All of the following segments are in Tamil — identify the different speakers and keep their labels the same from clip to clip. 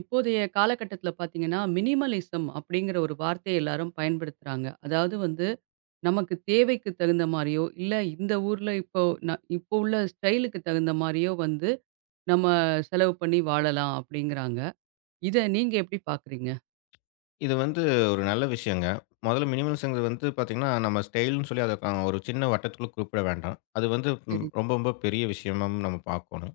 Speaker 1: இப்போதைய காலகட்டத்தில பார்த்தீங்கன்னா, மினிமலிசம் அப்படிங்கிற ஒரு வார்த்தைய எல்லாரும் பயன்படுத்துறாங்க. அதாவது வந்து, நமக்கு தேவைக்கு தகுந்த மாரியோ, இல்ல இந்த ஊர்ல ந இப்போ உள்ள ஸ்டைலுக்கு தகுந்த மாரியோ வந்து, நம்ம செலவு பண்ணி வாழலாம் அப்படிங்கிறாங்க. இத நீங்க எப்படி பார்க்குறீங்க?
Speaker 2: இது வந்து ஒரு நல்ல விஷயங்க. மொதல்ல மினிமலிசம்ங்கிறது வந்து பார்த்தீங்கன்னா, நம்ம ஸ்டைல்ன்னு சொல்லி அத ஒரு சின்ன வட்டத்துக்குள்ள குறிப்பிட வேண்டாம். அது வந்து
Speaker 1: சரி.
Speaker 2: ரொம்ப ரொம்ப பெரிய விஷயமாவும் நம்ம பார்க்கணும்.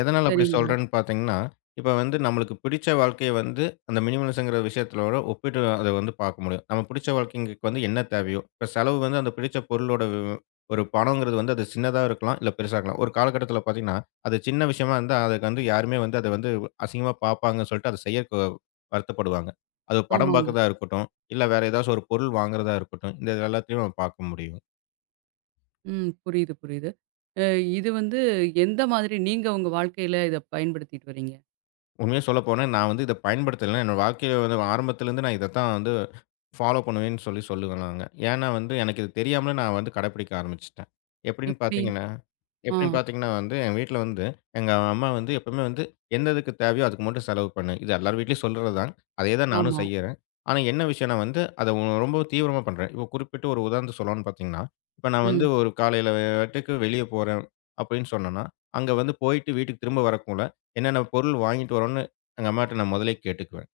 Speaker 2: எதனால அப்படி
Speaker 1: சரிங்க.
Speaker 2: சொல்றேன்னு பார்த்தீங்கன்னா, இப்ப வந்து நம்மளுக்கு பிடிச்ச வாழ்க்கைய வந்து அந்த மினிமலிசம்ங்கிற விஷயத்தோட ஒப்பிட்டு அத வந்து பார்க்க முடியும். நம்ம பிடிச்ச வாழ்க்கைங்களுக்கு வந்து என்ன தேவையோ, இப்ப செலவு வந்து அந்த பிடிச்ச பொருளோட ஒரு பணங்கிறது வந்து அது சின்னதா இருக்கலாம், இல்ல பெருசா இருக்கலாம். ஒரு காலகட்டத்தில பார்த்தீங்கன்னா, அது சின்ன விஷயமா இருந்தா அதுக்கு வந்து யாருமே வந்து அத வந்து அசிங்கமா பார்ப்பாங்கன்னு சொல்லிட்டு அத செய்ய வருத்தப்படுவாங்க. அது படம்
Speaker 1: ஆமாங்க.
Speaker 2: பார்க்கறதா இருக்கட்டும், இல்ல வேற ஏதாச்சும் ஒரு பொருள் வாங்குறதா இருக்கட்டும், இந்த எல்லாத்துலயும் நம்ம பார்க்க முடியும்.
Speaker 1: ம். புரியுது, புரியுது. அ இது வந்து எந்த மாதிரி நீங்க உங்க வாழ்க்கையில இத பயன்படுத்திட்டு வரீங்க?
Speaker 2: உண்மையா சொல்லப்போனா, நான் வந்து இத பயன்படுத்தல. என்னோட வாழ்க்கையில வந்து ஆரம்பத்திலேருந்து நான் இதத்தான் வந்து ஃபாலோ பண்ணுவேன்னு சொல்லி சொல்லுவேன் நாங்க. ஏன்னா வந்து எனக்கு இது தெரியாமலே நான் வந்து கடைப்பிடிக்க ஆரம்பிச்சுட்டேன். எப்படின்னு
Speaker 1: எப்படி?
Speaker 2: பார்த்தீங்கன்னா
Speaker 1: ஆ.
Speaker 2: எப்படின்னு பார்த்தீங்கன்னா வந்து, என் வீட்ல வந்து எங்க அம்மா வந்து எப்பவுமே வந்து எந்த இதுக்கு தேவையோ அதுக்கு மட்டும் செலவு பண்ணு. இது எல்லார் வீட்லயும் சொல்றது தான். அதே தான் நானும்
Speaker 1: ஆமா.
Speaker 2: செய்யறேன். ஆனா என்ன விஷயம்னா வந்து, அத ரொம்ப தீவிரமா பண்றேன். இப்போ குறிப்பிட்டு ஒரு உதாரணத்த சொல்லணும்னு பார்த்தீங்கன்னா, இப்போ நான் வந்து
Speaker 1: ம்.
Speaker 2: ஒரு காலையில வேட்டுக்கு வெளிய போறேன் அப்படின்னு சொன்னேன்னா, அங்க வந்து போயிட்டு வீட்டுக்கு திரும்ப வரக்குள்ள என்னென்ன பொருள் வாங்கிட்டு வரோம்ன்னு எங்க அம்மாட்ட நான் முதல்லயே கேட்டுக்குவேன்.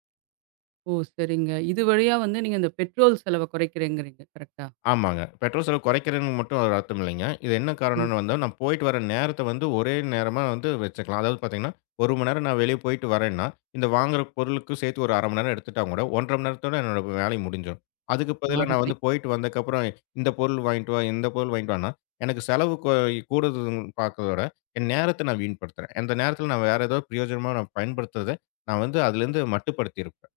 Speaker 1: ஓ! சரிங்க. இது வழியா வந்து நீங்க இந்த பெட்ரோல் செலவ குறைக்கிறேங்கிறீங்க. கரெக்ட்டா?
Speaker 2: ஆமாங்க. பெட்ரோல் செலவு குறைக்கிறேன்னு மட்டும் ஒரு அர்த்தம் இல்லைங்க. இது என்ன
Speaker 1: ம்.
Speaker 2: காரணம்ன்னு வந்தா, நான் போயிட்டு வர நேரத்த வந்து ஒரே நேரமா வந்து வச்சுக்கலாம். அதாவது பார்த்தீங்கன்னா, 1 மணி நேரம் நான் வெளிய போயிட்டு வரேன்னா, இந்த வாங்குற பொருளுக்கும் சேர்த்து ஒரு 1/2 மணி நேரம் எடுத்துட்டா கூட 1 1/2 மணி நேரத்தோட என்னோட வேலை முடிஞ்சிரும். அதுக்கு பதிலா நான்
Speaker 1: அருமை.
Speaker 2: வந்து போயிட்டு வந்ததுக்கப்புறம் இந்த பொருள் வாங்கிட்டு வா, இந்த பொருள் வாங்கிட்டு வான்னா, எனக்கு செலவு கூடுதுன்னு பார்க்கிறதோட, என் நேரத்த நான் வீண்படுத்துறேன். அந்த நேரத்தில நான் வேற ஏதோ பிரயோஜனமா நான் பயன்படுத்துறத, நான் வந்து அதிலேருந்து மட்டுப்படுத்தியிருப்பேன்.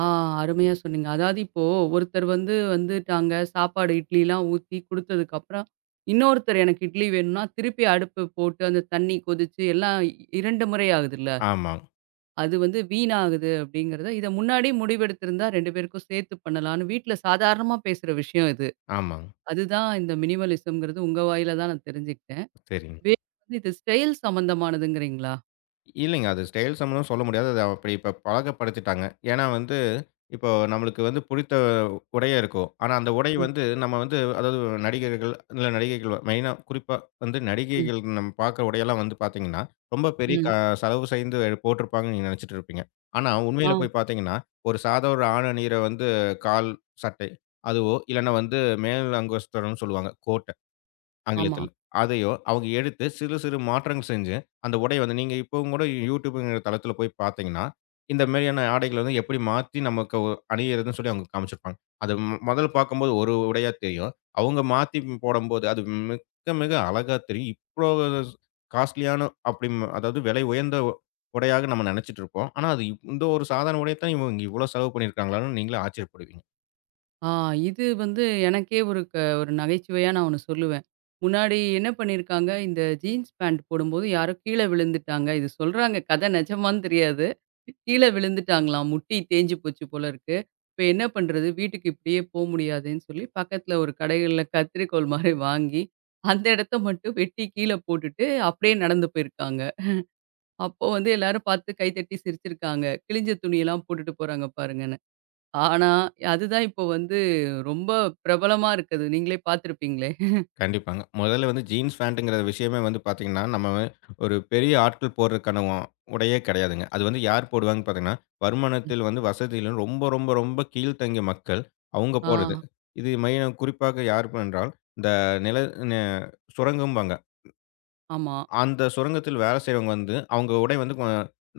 Speaker 1: ஆ அருமையா சொன்னீங்க. அதாவது இப்போ ஒருத்தர் வந்து வந்துட்டாங்க, சாப்பாடு இட்லிலாம் ஊத்தி குடுத்ததுக்கப்புறம், இன்னொருத்தர் எனக்கு இட்லி வேணும்னா, திருப்பி அடுப்பு போட்டு அந்த தண்ணி கொதிச்சு எல்லாம் 2 முறை ஆகுதுல்ல.
Speaker 2: ஆமாங்க,
Speaker 1: அது வந்து வீணாகுது அப்படிங்கிறத, இத முன்னாடியே முடிவெடுத்திருந்தா 2 பேருக்கும் சேர்த்து பண்ணலான்னு வீட்ல சாதாரணமா பேசுற விஷயம் இது.
Speaker 2: ஆமாங்க.
Speaker 1: அதுதான் இந்த மினிமலிசம்ங்கிறது உங்க வாயில தான் நான் தெரிஞ்சுக்கிட்டேன்.
Speaker 2: சரிங்க.
Speaker 1: வேற வந்து இது ஸ்டைல் சம்மந்தமானதுங்கிறீங்களா?
Speaker 2: இல்லைங்க. அது ஸ்டைல் சம்மந்தம் சொல்ல முடியாது. அது அப்படி இப்ப பழக்கப்படுத்திட்டாங்க. ஏன்னா வந்து, இப்போ நம்மளுக்கு வந்து புடித்த உடைய இருக்கும். ஆனா அந்த உடை
Speaker 1: ம்.
Speaker 2: வந்து நம்ம வந்து அதாவது நடிகர்கள் இல்ல நடிகைகள் மெயினா குறிப்பா வந்து நடிகைகள் நம்ம பார்க்குற உடையெல்லாம் வந்து பார்த்தீங்கன்னா, ரொம்ப பெரிய
Speaker 1: ம்.
Speaker 2: செலவு செய்து போட்டிருப்பாங்கன்னு நீங்க நினைச்சிட்டு இருப்பீங்க. ஆனா
Speaker 1: ஆ,
Speaker 2: உண்மையில போய் பார்த்தீங்கன்னா, ஒரு சாதா ஒரு ஆண் அணியிற வந்து கால் சட்டை, அதுவோ இல்லைன்னா வந்து மேல் அங்கஸ்தரம்னு சொல்லுவாங்க. கோட்ட.
Speaker 1: ஆமா.
Speaker 2: ஆங்கிலத்தில. அதையோ அவங்க எடுத்து சிறு சிறு மாற்றங்கள் செஞ்சு, அந்த உடைய வந்து நீங்க இப்பவும் கூட YouTubeங்கிற தளத்தில போய் பார்த்தீங்கன்னா, இந்த மாரியான ஆடைகள வந்து எப்படி மாத்தி நமக்கு அணியிறதுன்னு சொல்லி அவங்க காமிச்சிருப்பாங்க. அது முதல்ல பார்க்கும்போது ஒரு உடையா தெரியும். அவங்க மாத்தி போடும்போது அது மிக்க மிக அழகா தெரியும். இவ்ளோ காஸ்ட்லியான அப்படி அதாவது விலை உயர்ந்த உடையாக நம்ம நினைச்சிட்டு இருப்போம். ஆனா, அது இந்த ஒரு சாதாரண உடைய தான் இவங்க இவ்வளோ செலவு பண்ணியிருக்காங்களான்னு நீங்களே ஆச்சரியப்படுவீங்க.
Speaker 1: ஆ இது வந்து எனக்கே ஒரு நகைச்சுவையா நான் ஒண்ணு சொல்லுவேன். முன்னாடி என்ன பண்ணியிருக்காங்க, இந்த ஜீன்ஸ் பேண்ட் போடும்போது யாரோ கீழ விழுந்துட்டாங்க. இது சொல்றாங்க கதை நிஜமான்னு தெரியாது. கீழ விழுந்துட்டாங்களாம். முட்டி தேஞ்சு போச்சு போல இருக்கு. இப்ப என்ன பண்றது? வீட்டுக்கு இப்படியே போ முடியாதேன்னு சொல்லி பக்கத்துல ஒரு கடைகள்ல கத்தரிக்கோல் மாரி வாங்கி, அந்த இடத்த மட்டும் வெட்டி கீழ போட்டுட்டு அப்படியே நடந்து போயிருக்காங்க. அப்போ வந்து எல்லாரும் பார்த்து கை தட்டி சிரிச்சிருக்காங்க. கிழிஞ்ச துணியெல்லாம் போட்டுட்டு போறாங்க பாருங்க. ஆனா, அதுதான் இப்போ வந்து ரொம்ப பிரபலமா இருக்குது. நீங்களே பார்த்திருப்பீங்களே!
Speaker 2: கண்டிப்பாங்க. முதல்ல வந்து ஜீன்ஸ் பேண்ட்டுங்கிற விஷயமே வந்து பார்த்தீங்கன்னா, நம்ம ஒரு பெரிய ஆட்கள் போடுறதுக்கான உடையே கிடையாதுங்க. அது வந்து யார் போடுவாங்கன்னு பார்த்தீங்கன்னா, வருமானத்தில் வந்து வசதியிலும் ரொம்ப ரொம்ப ரொம்ப கீழ்த்தங்கிய மக்கள் அவங்க
Speaker 1: ஆ,
Speaker 2: போடுறது. இது மையம் குறிப்பாக யார் என்றால், இந்த நில நெ சுரங்கம்பாங்க.
Speaker 1: ஆமா.
Speaker 2: அந்த சுரங்கத்தில் வேலை செய்றவங்க வந்து, அவங்க உடை வந்து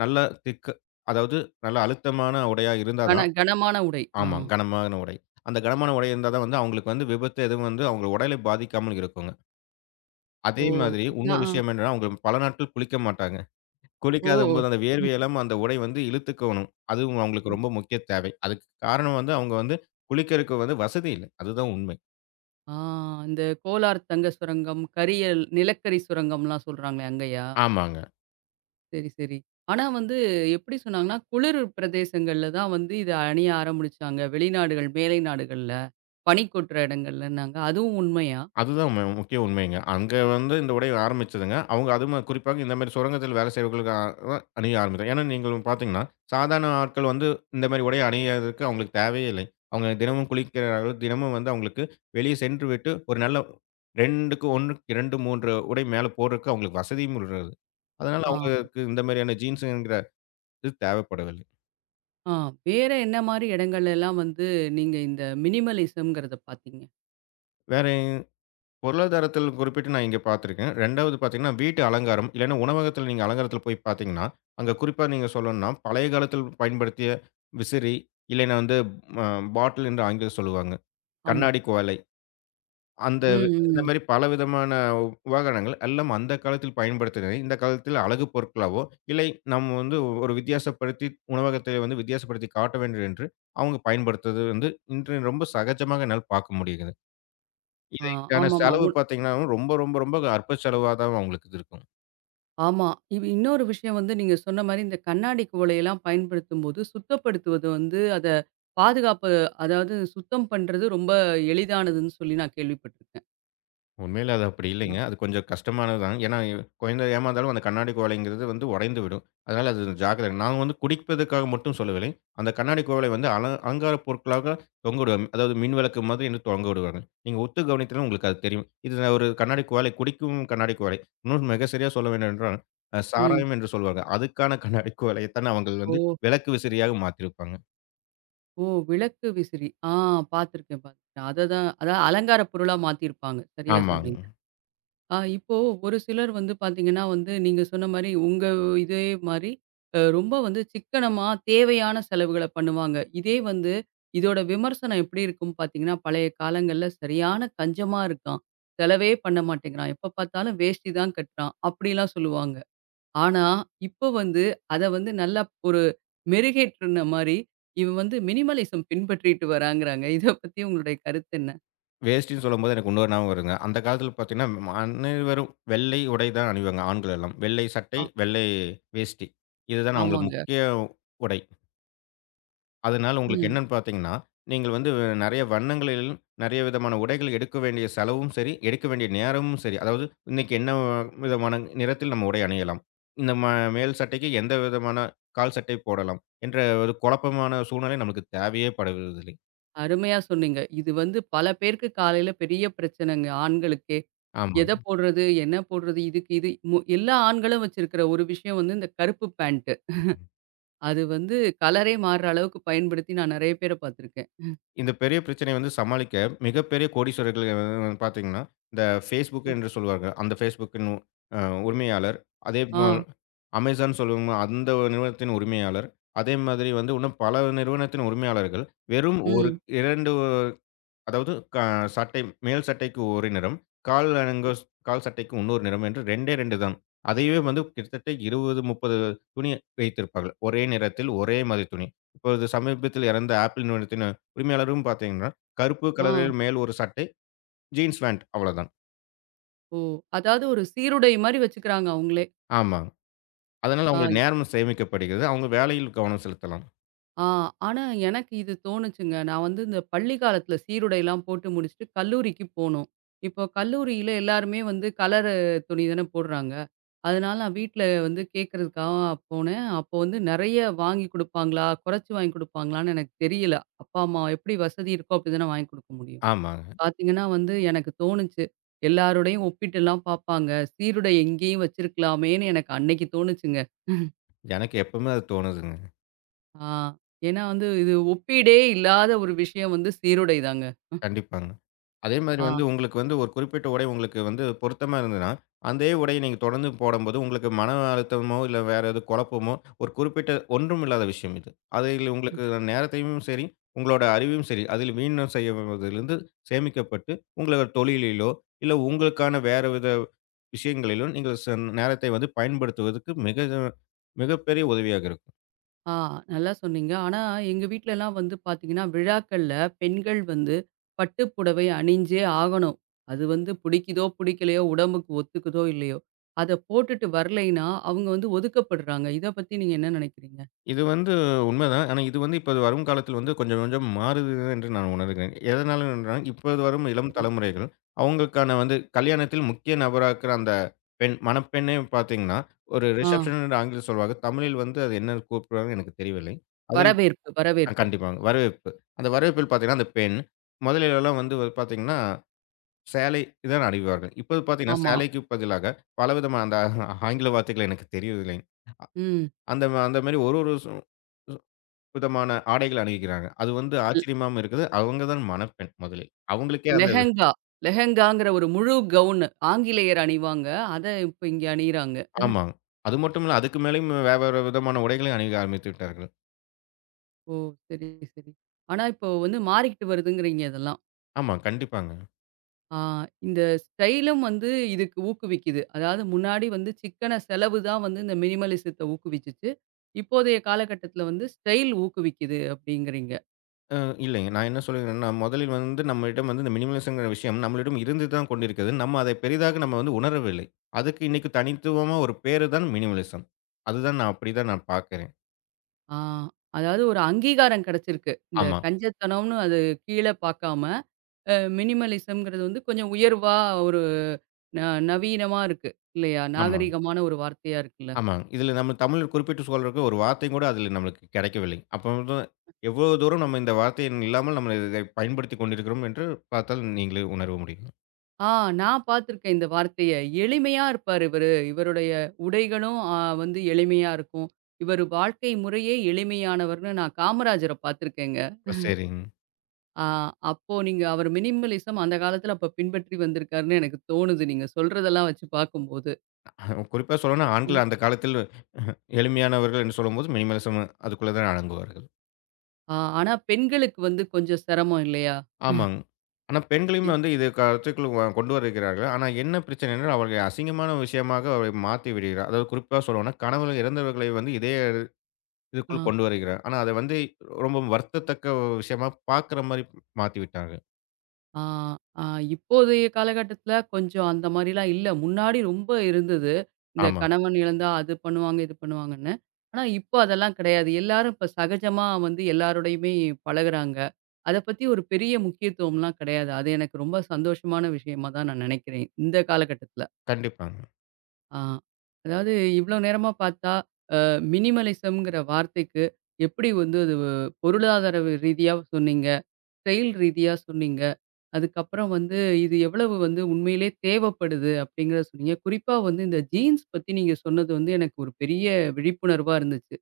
Speaker 2: நல்ல திக்கு அதாவது நல்ல அழுத்தமான உடையா இருந்தா
Speaker 1: கன
Speaker 2: தான்
Speaker 1: கனமான உடை. ஆ.
Speaker 2: ஆமா, கனமான உடை. அந்த கனமான உடை இருந்தா தான் வந்து அவங்களுக்கு வந்து விபத்து எதுவும் வந்து அவங்க உடலை பாதிக்காமல் இருக்குங்க.
Speaker 1: ஓ!
Speaker 2: அதே மாதிரி இன்னொரு
Speaker 1: நான்
Speaker 2: விஷயம் என்னன்னா, அவங்க பல நாட்கள் குளிக்க மாட்டாங்க.
Speaker 1: ஓ!
Speaker 2: குளிக்காதம்போது அந்த
Speaker 1: ம்,
Speaker 2: வேர்வை எல்லாம் அந்த உடை வந்து இழுத்துக்கணும். அதுவும் அவங்களுக்கு
Speaker 1: ம்.
Speaker 2: ரொம்ப முக்கிய தேவை. அதுக்கு காரணம் வந்து அவங்க வந்து குளிக்கிறதுக்கு வந்து வசதி இல்ல. அதுதான் உண்மை.
Speaker 1: ஆ இந்த கோலார் தங்க சுரங்கம், கரியல் நிலக்கரி சுரங்கம்லாம் சொல்றாங்களே அங்கயா?
Speaker 2: ஆமாங்க.
Speaker 1: சரி, சரி. ஆனா வந்து எப்படி சொன்னாங்கன்னா, குளிர் பிரதேசங்கள்ல தான் வந்து இத அணிய ஆரம்பிச்சாங்க. வெளிநாடுகள், மேலை நாடுகள்ல. பனி கொட்டுற இடங்கள்லன்னாங்க. அதுவும் உண்மையா?
Speaker 2: அதுதான் முக்கிய உண்மைங்க. அங்க வந்து இந்த உடை ஆரம்பிச்சதுங்க. அவங்க அதுவும் குறிப்பாக இந்த மாரி சுரங்கத்தில் வேலை செய்பவர்களுக்கு அணிய ஆரம்பித்தாங்க. ஏன்னா நீங்களும் பார்த்தீங்கன்னா, சாதாரண ஆட்கள் வந்து இந்த மாரி உடைய அணியதற்கு அவங்களுக்கு தேவையே இல்லை. அவங்க தினமும் குளிக்கிறார்கள். தினமும் வந்து அவங்களுக்கு வெளியே சென்றுவிட்டு ஒரு நல்ல 2க்கு 1க்கு 2, 3 உடை மேல போடுறதுக்கு அவங்களுக்கு வசதியும் உள்ளது. அதனால
Speaker 1: ஆ.
Speaker 2: அவங்களுக்கு இந்த மாரியான ஜீன்ஸுங்கிற இது தேவைப்படவில்லை.
Speaker 1: ஆ வேற என்ன மாரி இடங்கள் எல்லாம் வந்து நீங்க இந்த மினிமலிசம்ங்கிறத பார்த்தீங்க?
Speaker 2: வேற பொருளாதாரத்தில் குறிப்பிட்டு நான் இங்க பார்த்துருக்கேன். 2வது பார்த்தீங்கன்னா, வீட்டு அலங்காரம். இல்லைன்னா உணவகத்தில நீங்க அலங்காரத்தில போய் பார்த்தீங்கன்னா, அங்க குறிப்பா நீங்க சொல்லணும்னா, பழைய காலத்தில் பயன்படுத்திய விசிறி, இல்லைன்னா வந்து அ பாட்டில் என்று ஆங்கிலத்தில் சொல்லுவாங்க.
Speaker 1: ஆமா.
Speaker 2: கண்ணாடி குவளை.
Speaker 1: ம்,
Speaker 2: இந்த
Speaker 1: ம்.
Speaker 2: மாரி பலவிதமான உபகரணங்கள் எல்லாம் அந்த காலத்தில் பயன்படுத்தினதை, இந்த காலத்தில் அழகு பொருட்களாவோ, இல்லை நம்ம வந்து ஒரு வித்தியாசப்படுத்தி உணவகத்தை வந்து வித்தியாசப்படுத்தி காட்ட வேண்டும் என்று அவங்க பயன்படுத்துவது வந்து இன்று ரொம்ப சகஜமாக என்னால் பார்க்க முடியுது.
Speaker 1: ஆ
Speaker 2: இதற்கான
Speaker 1: ஆமாமா.
Speaker 2: செலவு பார்த்தீங்கன்னா, ரொம்ப ரொம்ப ரொம்ப அற்ப செலவா தான் அவங்களுக்கு இது இருக்கும்.
Speaker 1: ஆமா. இது இன்னொரு விஷயம் வந்து நீங்க சொன்ன மாரி இந்த கண்ணாடி குவளையெல்லாம் பயன்படுத்தும்போது சுத்தப்படுத்துவது வந்து அத பாதுகாப்பு அதாவது சுத்தம் பண்றது ரொம்ப எளிதானதுன்னு சொல்லி நான் கேள்விப்பட்டுருக்கேன்.
Speaker 2: உண்மையில அது அப்படி இல்லைங்க.
Speaker 1: ஆ.
Speaker 2: அது கொஞ்சம் கஷ்டமானது தான். ஏன்னா, குழந்தை ஏமாந்தாலும் அந்த கண்ணாடி குவளைங்கிறது வந்து உடைந்து விடும். அதனால அது ஜாக்கிரதை. நாங்க வந்து குடிப்பதற்காக மட்டும் சொல்லவில்லை. அந்த கண்ணாடி குவளை வந்து அலங்கார பொருட்களாக தொங்க விடுவாங்க. அதாவது மின் விளக்கு மாதிரி வந்து தொங்க விடுவாங்க. நீங்க உத்து கவனித்தாலும் உங்களுக்கு அது தெரியும். இது நான் ஒரு கண்ணாடி குவளை, குடிக்கும் கண்ணாடி குவளை. இன்னும் மிக சரியா சொல்ல வேண்டும் என்றால்,
Speaker 1: ம்.
Speaker 2: சாராயம் என்று சொல்வாங்க. அதுக்கான கண்ணாடி குவளையத்தான் அவங்கள்
Speaker 1: ஓ!
Speaker 2: வந்து விளக்கு விசிறியாக மாத்தியிருப்பாங்க.
Speaker 1: ஓ! விளக்கு விசிறி. ஆ பார்த்துருக்கேன், பார்த்துருக்கேன். அதான் அலங்கார பொருளா மாத்திருப்பாங்க. சரியா
Speaker 2: ஆமாங்க.
Speaker 1: சொன்னீங்க. ஆ இப்போ ஒரு சிலர் வந்து பார்த்தீங்கன்னா வந்து, நீங்க சொன்ன மாரி உங்க இதே மாரி அ ரொம்ப வந்து சிக்கனமா தேவையான செலவுகள பண்ணுவாங்க. இதே வந்து இதோட விமர்சனம் எப்படி இருக்கும் பார்த்தீங்கன்னா, பழைய காலங்கள்ல சரியான கஞ்சமா இருக்கான். செலவே பண்ண மாட்டேங்கிறான். எப்ப பார்த்தாலும் வேஷ்டி தான் கட்டுறான். அப்படிலாம் சொல்லுவாங்க. ஆனா, இப்போ வந்து அத வந்து நல்லா ஒரு மெருகேற்றுன மாரி, இவன் வந்து மினிமலிசம் பின்பற்றிட்டு வராங்கிறாங்க. இத பத்தி உங்களுடைய கருத்து என்ன?
Speaker 2: வேஷ்டின்னு சொல்லும்போது எனக்கு இன்னொரு ஞாபகம் வருங்க. அந்த காலத்தில பார்த்தீங்கன்னா, அனைவரும் வெள்ளை உடை தான் அணிவாங்க ஆண்கள் எல்லாம். வெள்ளை
Speaker 1: ஆ
Speaker 2: சட்டை, வெள்ளை வேஷ்டி. இதுதான் அவங்களுக்கு
Speaker 1: ஆமாங்க.
Speaker 2: முக்கிய உடை. அதனால உங்களுக்கு
Speaker 1: ம்.
Speaker 2: என்னன்னு பார்த்தீங்கன்னா, நீங்கள் வந்து நெறைய வண்ணங்களில், நெறைய விதமான உடைகள் எடுக்க வேண்டிய செலவும் சரி, எடுக்க வேண்டிய நேரமும் சரி. அதாவது இன்னைக்கு என்ன விதமான நிறத்தில் நம்ம உடை அணியலாம்? இந்த மேல் சட்டைக்கு எந்த விதமான கால் சட்டை போடலாம்? என்ற ஒரு குழப்பமான சூழ்நிலை நமக்கு தேவையே படுவதில்லை.
Speaker 1: அருமையா சொன்னீங்க. இது வந்து பல பேருக்கு காலையில பெரிய பிரச்சனைங்க ஆண்களுக்கே. எத
Speaker 2: ஆமாங்க.
Speaker 1: போடுறது? என்ன போடுறது? இதுக்கு இது எல்லா ஆண்களும் வச்சிருக்கிற ஒரு விஷயம் வந்து இந்த கருப்பு பேண்ட். அது வந்து கலரே மாறுற அளவுக்கு பயன்படுத்தி நான் நெறைய பேர பார்த்துருக்கேன்.
Speaker 2: இந்த பெரிய பிரச்சனைய வந்து சமாளிக்க மிகப்பெரிய கோடீஸ்வரர்கள் வந்து பார்த்தீங்கன்னா, இந்த Facebook
Speaker 1: ம்.
Speaker 2: என்று சொல்வாங்க. அந்த Facebookன்னு அ உரிமையாளர். அதே போல்
Speaker 1: ஆ,
Speaker 2: Amazon சொல்லுவோம் அந்த நிறுவனத்தின் உரிமையாளர். அதே மாதிரி வந்து இன்னும் பல நிறுவனத்தின் உரிமையாளர்கள் வெறும் ஒரு
Speaker 1: ம்,
Speaker 2: 2 அதாவது சட்டை மேல் சட்டைக்கு ஒரு நிறம், கால் அலங்காஸ் கால் சட்டைக்கு இன்னொரு நிறம் என்று 2டே 2 தான். அதையே வந்து கிட்டத்தட்ட 20, 30 துணி வைத்திருப்பார்கள். ஒரே நிறத்தில் ஒரே மாதிரி துணி. இப்பொழுது சமீபத்தில் இறந்த ஆப்பிள் நிறுவனத்தின் உரிமையாளரும் பார்த்தீங்கன்னா, கருப்பு
Speaker 1: ஆ,
Speaker 2: கலரில் மேல் ஒரு சட்டை, ஜீன்ஸ் பேண்ட் அவ்வளோதான்.
Speaker 1: ஓ! அதாவது ஒரு சீருடை மாரி வச்சுக்கிறாங்க அவங்களே.
Speaker 2: ஆமாங்க. அதனால
Speaker 1: ஆ,
Speaker 2: அவங்க நேரம் சேமிக்கப்படுகிறது. அவங்க வேலையில் கவனம் செலுத்தலாம்.
Speaker 1: ஆ. ஆனா எனக்கு இது தோணுச்சுங்க. நான் வந்து இந்த பள்ளி காலத்துல சீருடைலாம் போட்டு முடிச்சுட்டு கல்லூரிக்கு போனோம். இப்போ கல்லூரியில எல்லாருமே வந்து கலரு துணி தானே போடுறாங்க. அதனால நான் வீட்ல வந்து கேட்கறதுக்காக போனேன். அப்போ வந்து நெறைய வாங்கி குடுப்பாங்களா? குறைச்சு வாங்கி குடுப்பாங்களான்னு எனக்கு தெரியல. அப்பா, அம்மா எப்படி வசதி இருக்கோ அப்படி தானே வாங்கி குடுக்க முடியும்.
Speaker 2: ஆமாங்க.
Speaker 1: பார்த்தீங்கன்னா வந்து எனக்கு தோணுச்சு. எல்லாரோடையும் ஒப்பிட்டுலாம் பார்ப்பாங்க. சீருடை எங்கேயும் வச்சிருக்கலாமேன்னு எனக்கு அன்னைக்கு தோணுச்சுங்க.
Speaker 2: எனக்கு எப்பவுமே அது தோணுதுங்க.
Speaker 1: ஆ ஏன்னா வந்து இது ஒப்பீடே இல்லாத ஒரு விஷயம் வந்து சீருடை தாங்க.
Speaker 2: கண்டிப்பாங்க. அதே மாதிரி
Speaker 1: ஆ.
Speaker 2: வந்து உங்களுக்கு வந்து ஒரு குறிப்பிட்ட உடை உங்களுக்கு வந்து பொருத்தமா இருந்ததுன்னா, அதே உடைய நீங்க தொடர்ந்து போடும்போது, உங்களுக்கு மன அழுத்தமோ, இல்ல வேற எதுவும் குழப்பமோ, ஒரு குறிப்பிட்ட ஒன்றும் இல்லாத விஷயம் இது. அதில் உங்களுக்கு நேரத்தையும் சரி, உங்களோட அறிவையும் சரி, அதில் வீணம் செய்வதிலிருந்து சேமிக்கப்பட்டு, உங்களோட தொழிலிலோ, இல்ல உங்களுக்கான வேற வித விஷயங்களிலும், நீங்கள் நேரத்தை வந்து பயன்படுத்துவதற்கு மிக மிகப்பெரிய உதவியாக இருக்கும்.
Speaker 1: ஆ நல்லா சொன்னீங்க. ஆனா, எங்க வீட்லலாம் வந்து பார்த்தீங்கன்னா, விழாக்கள்ல பெண்கள் வந்து பட்டு புடவை அணிஞ்சே ஆகணும். அது வந்து பிடிக்குதோ, பிடிக்கலையோ, உடம்புக்கு ஒத்துக்குதோ, இல்லையோ, அத போட்டுட்டு வரலைன்னா, அவங்க வந்து ஒதுக்கப்படுறாங்க. இத பத்தி நீங்க என்ன நினைக்கிறீங்க?
Speaker 2: இது வந்து உண்மைதான். ஆனா இது வந்து இப்ப வரும் காலத்தில வந்து கொஞ்சம் கொஞ்சம் மாறுது என்று நான் உணர்கிறேன். எதனால என்றால், இப்போது வரும் இளம்
Speaker 1: சரி.
Speaker 2: தலைமுறைகள், அவங்களுக்கான வந்து கல்யாணத்தில் முக்கிய நபரா இருக்கிற அந்த பெண், மணப்பெண்ணே பார்த்தீங்கன்னா, ஒரு
Speaker 1: ஆ
Speaker 2: ரிசப்ஷன் என்று ஆங்கிலத்தில் சொல்வாங்க. தமிழில் வந்து அது என்ன கூப்பிடுவாங்கன்னு எனக்கு தெரியவில்லை. அதில்
Speaker 1: வரவேற்பு, வரவேற்பு.
Speaker 2: கண்டிப்பாங்க. வரவேற்பு. அந்த வரவேற்பில் பார்த்தீங்கன்னா, அந்த பெண் முதலிலலாம் வந்து பார்த்தீங்கன்னா, சேலை தான் அணிவார்கள். இப்போது பார்த்தீங்கன்னா,
Speaker 1: ஆமா.
Speaker 2: சேலைக்கு பதிலாக பலவிதமான அந்த ஆங்கில வார்த்தைகள் எனக்கு தெரியவில்லை.
Speaker 1: ம்.
Speaker 2: அந்த அந்த மாரி ஒரு ஒரு விதமான ஆடைகள் அணிகிறாங்க. அது வந்து
Speaker 1: ல்
Speaker 2: ஆச்சரியமாவும் இருக்குது. அவங்க தான் மணப்பெண் முதலில். அவங்களுக்கே அந்த
Speaker 1: லெஹெங்கா லெஹெங்காங்கிற ஒரு முழு கவுனு. ஆங்கிலேயர் அணிவாங்க. அத இப்ப இங்க அணியிறாங்க.
Speaker 2: ஆமாங்க. அது மட்டும் இல்ல, அதுக்கு மேலயும் வேற வேற விதமான உடைகளை அணிய ஆரம்பித்து விட்டார்கள்.
Speaker 1: ஓ! சரி, சரி. ஆனா, இப்போ வந்து மாறிக்கிட்டு வருதுங்கிறீங்க இதெல்லாம்.
Speaker 2: ஆமா, கண்டிப்பாங்க.
Speaker 1: ஆ, இந்த ஸ்டைலும் வந்து இதுக்கு ஊக்குவிக்குது. அதாவது முன்னாடி வந்து சிக்கன செலவு தான் வந்து இந்த மினிமலிசத்த ஊக்குவிச்சுச்சு. இப்போதைய காலகட்டத்தில வந்து ஸ்டைல் ஊக்குவிக்குது அப்படிங்கிறீங்க.
Speaker 2: அ இல்லைங்க. நான் என்ன சொல்லுகிறேன்னா, முதலில் வந்து நம்மிடம் வந்து இந்த மினிமலிசம்ங்கிற விஷயம் நம்மளிடம் இருந்து தான் கொண்டிருக்கிறது. நம்ம அதை பெரிதாக நம்ம வந்து உணரவில்லை. அதுக்கு இன்னைக்கு தனித்துவமா ஒரு பேரு தான் மினிமலிசம். அதுதான் அப்படிதான் நான் பார்க்கிறேன்.
Speaker 1: ஆ அதாவது ஒரு அங்கீகாரம் கிடைச்சிருக்கு. இந்த
Speaker 2: ஆமா,
Speaker 1: கஞ்சத்தனம்னு அது கீழ பார்க்காம, அ மினிமலிசம்ங்கிறது வந்து கொஞ்சம் உயர்வா ஒரு ந நவீனமா இருக்கு இல்லையா?
Speaker 2: ஆமா.
Speaker 1: நாகரீகமான ஒரு வார்த்தையா இருக்குல்ல?
Speaker 2: ஆமாங்க. இதில நம்ம தமிழ் குறிப்பிட்டு சொல்றக்கு ஒரு வார்த்தையும் கூட அதில நம்மளுக்கு கிடைக்கவில்லை. அப்ப வந்து எவ்வளோ தூரம் நம்ம இந்த வார்த்தையின் இல்லாமல் நம்ம இதை பயன்படுத்திக் கொண்டிருக்கிறோம் என்று பார்த்தால் நீங்களே உணர முடியும்.
Speaker 1: ஆ நான் பார்த்துருக்கேன் இந்த வார்த்தைய. எளிமையா இருப்பாரு இவரு. இவருடைய உடைகளும் வந்து எளிமையா இருக்கும். இவரு வாழ்க்கை முறையே எளிமையானவர்ன்னு நான் காமராஜர பார்த்துருக்கேங்க.
Speaker 2: ஓ! சரிங்க.
Speaker 1: ஆ அப்போ நீங்க அவர் மினிமலிசம் அந்த காலத்துல அப்ப பின்பற்றி வந்திருக்காருன்னு எனக்கு தோணுது. நீங்க சொல்றதெல்லாம் வச்சு பார்க்கும்போது.
Speaker 2: குறிப்பா சொல்லணும்னா
Speaker 1: ம்.
Speaker 2: ஆண்கள் அந்த காலத்தில் எளிமையானவர்கள் என்று சொல்லும்போது மினிமலிசம் அதுக்குள்ள தான் அடங்குவார்கள்.
Speaker 1: ஆ ஆனா பெண்களுக்கு வந்து கொஞ்சம் சிரமம் இல்லையா?
Speaker 2: ஆமாங்க. ஆனா
Speaker 1: எ
Speaker 2: பெண்களையும் வந்து இது கருத்துக்குள் கொண்டு வருகிறார்கள். ஆனா என்ன பிரச்சனை என்றால் அவர்கள் அசிங்கமான விஷயமாக அவரை மாத்தி விடுகிறார். அதாவது குறிப்பா சொல்லணும்னா கணவர் இறந்தவர்களை வந்து இதே இதுக்குள்
Speaker 1: ஆ.
Speaker 2: கொண்டு வருகிறார். ஆனா அத வந்து ரொம்ப வருந்தத்தக்க விஷயமா பார்க்குற மாரி மாத்தி விட்டாங்க.
Speaker 1: ஆ, ஆ, இப்போதைய காலகட்டத்துல கொஞ்சம் அந்த மாரிலாம் இல்ல. முன்னாடி ரொம்ப இருந்தது. இந்த
Speaker 2: ஆமா.
Speaker 1: கணவன் இழந்தா அது பண்ணுவாங்க, இது பண்ணுவாங்கன்னு. ஆனா, இப்போ அதெல்லாம் கிடையாது. எல்லாரும் இப்ப சகஜமா வந்து எல்லாரோடையுமே பழகுறாங்க. அத பத்தி ஒரு பெரிய முக்கியத்துவம்லாம் கிடையாது. அது எனக்கு ரொம்ப சந்தோஷமான விஷயமா தான் நான் நினைக்கிறேன். இந்த காலகட்டத்துல.
Speaker 2: கண்டிப்பாங்க.
Speaker 1: ஆ, அதாவது இவ்ளோ நேரமா பார்த்தா, அ மினிமலிசம்ங்கிற வார்த்தைக்கு எப்படி வந்து அது பொருளாதார ரீதியா சொன்னீங்க? செயல் ரீதியா சொன்னீங்க. அதுக்கப்புறம் வந்து இது எவ்வளவு வந்து உண்மையிலே தேவைப்படுது அப்படிங்கிறத சொன்னீங்க. குறிப்பா வந்து இந்த ஜீன்ஸ் பத்தி நீங்க சொன்னது வந்து எனக்கு ஒரு பெரிய விழிப்புணர்வா இருந்துச்சு.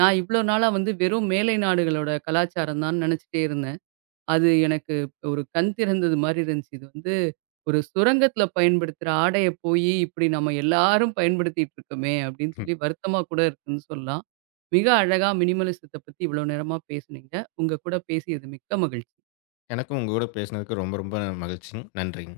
Speaker 1: நான் இவ்வளோ நாளா வந்து வெறும் மேலை நாடுகளோட கலாச்சாரம் தான்னு நினைச்சுட்டே இருந்தேன். அது எனக்கு ஒரு கண் திறந்தது மாரி இருந்துச்சு. இது வந்து ஒரு சுரங்கத்தில பயன்படுத்துற ஆடைய போயி இப்படி நம்ம எல்லாரும் பயன்படுத்திட்டு இருக்கோமே அப்படின்னு
Speaker 2: ம்.
Speaker 1: சொல்லி வருத்தமா கூட இருக்குன்னு சொல்லலாம். மிக அழகா மினிமலிசத்த பத்தி இவ்வளோ நேரமா பேசுனீங்க. உங்க கூட பேசியது மிக்க மகிழ்ச்சி.
Speaker 2: எனக்கும் உங்க கூட பேசினதுக்கு ரொம்ப ரொம்ப மகிழ்ச்சி. நன்றிங்க.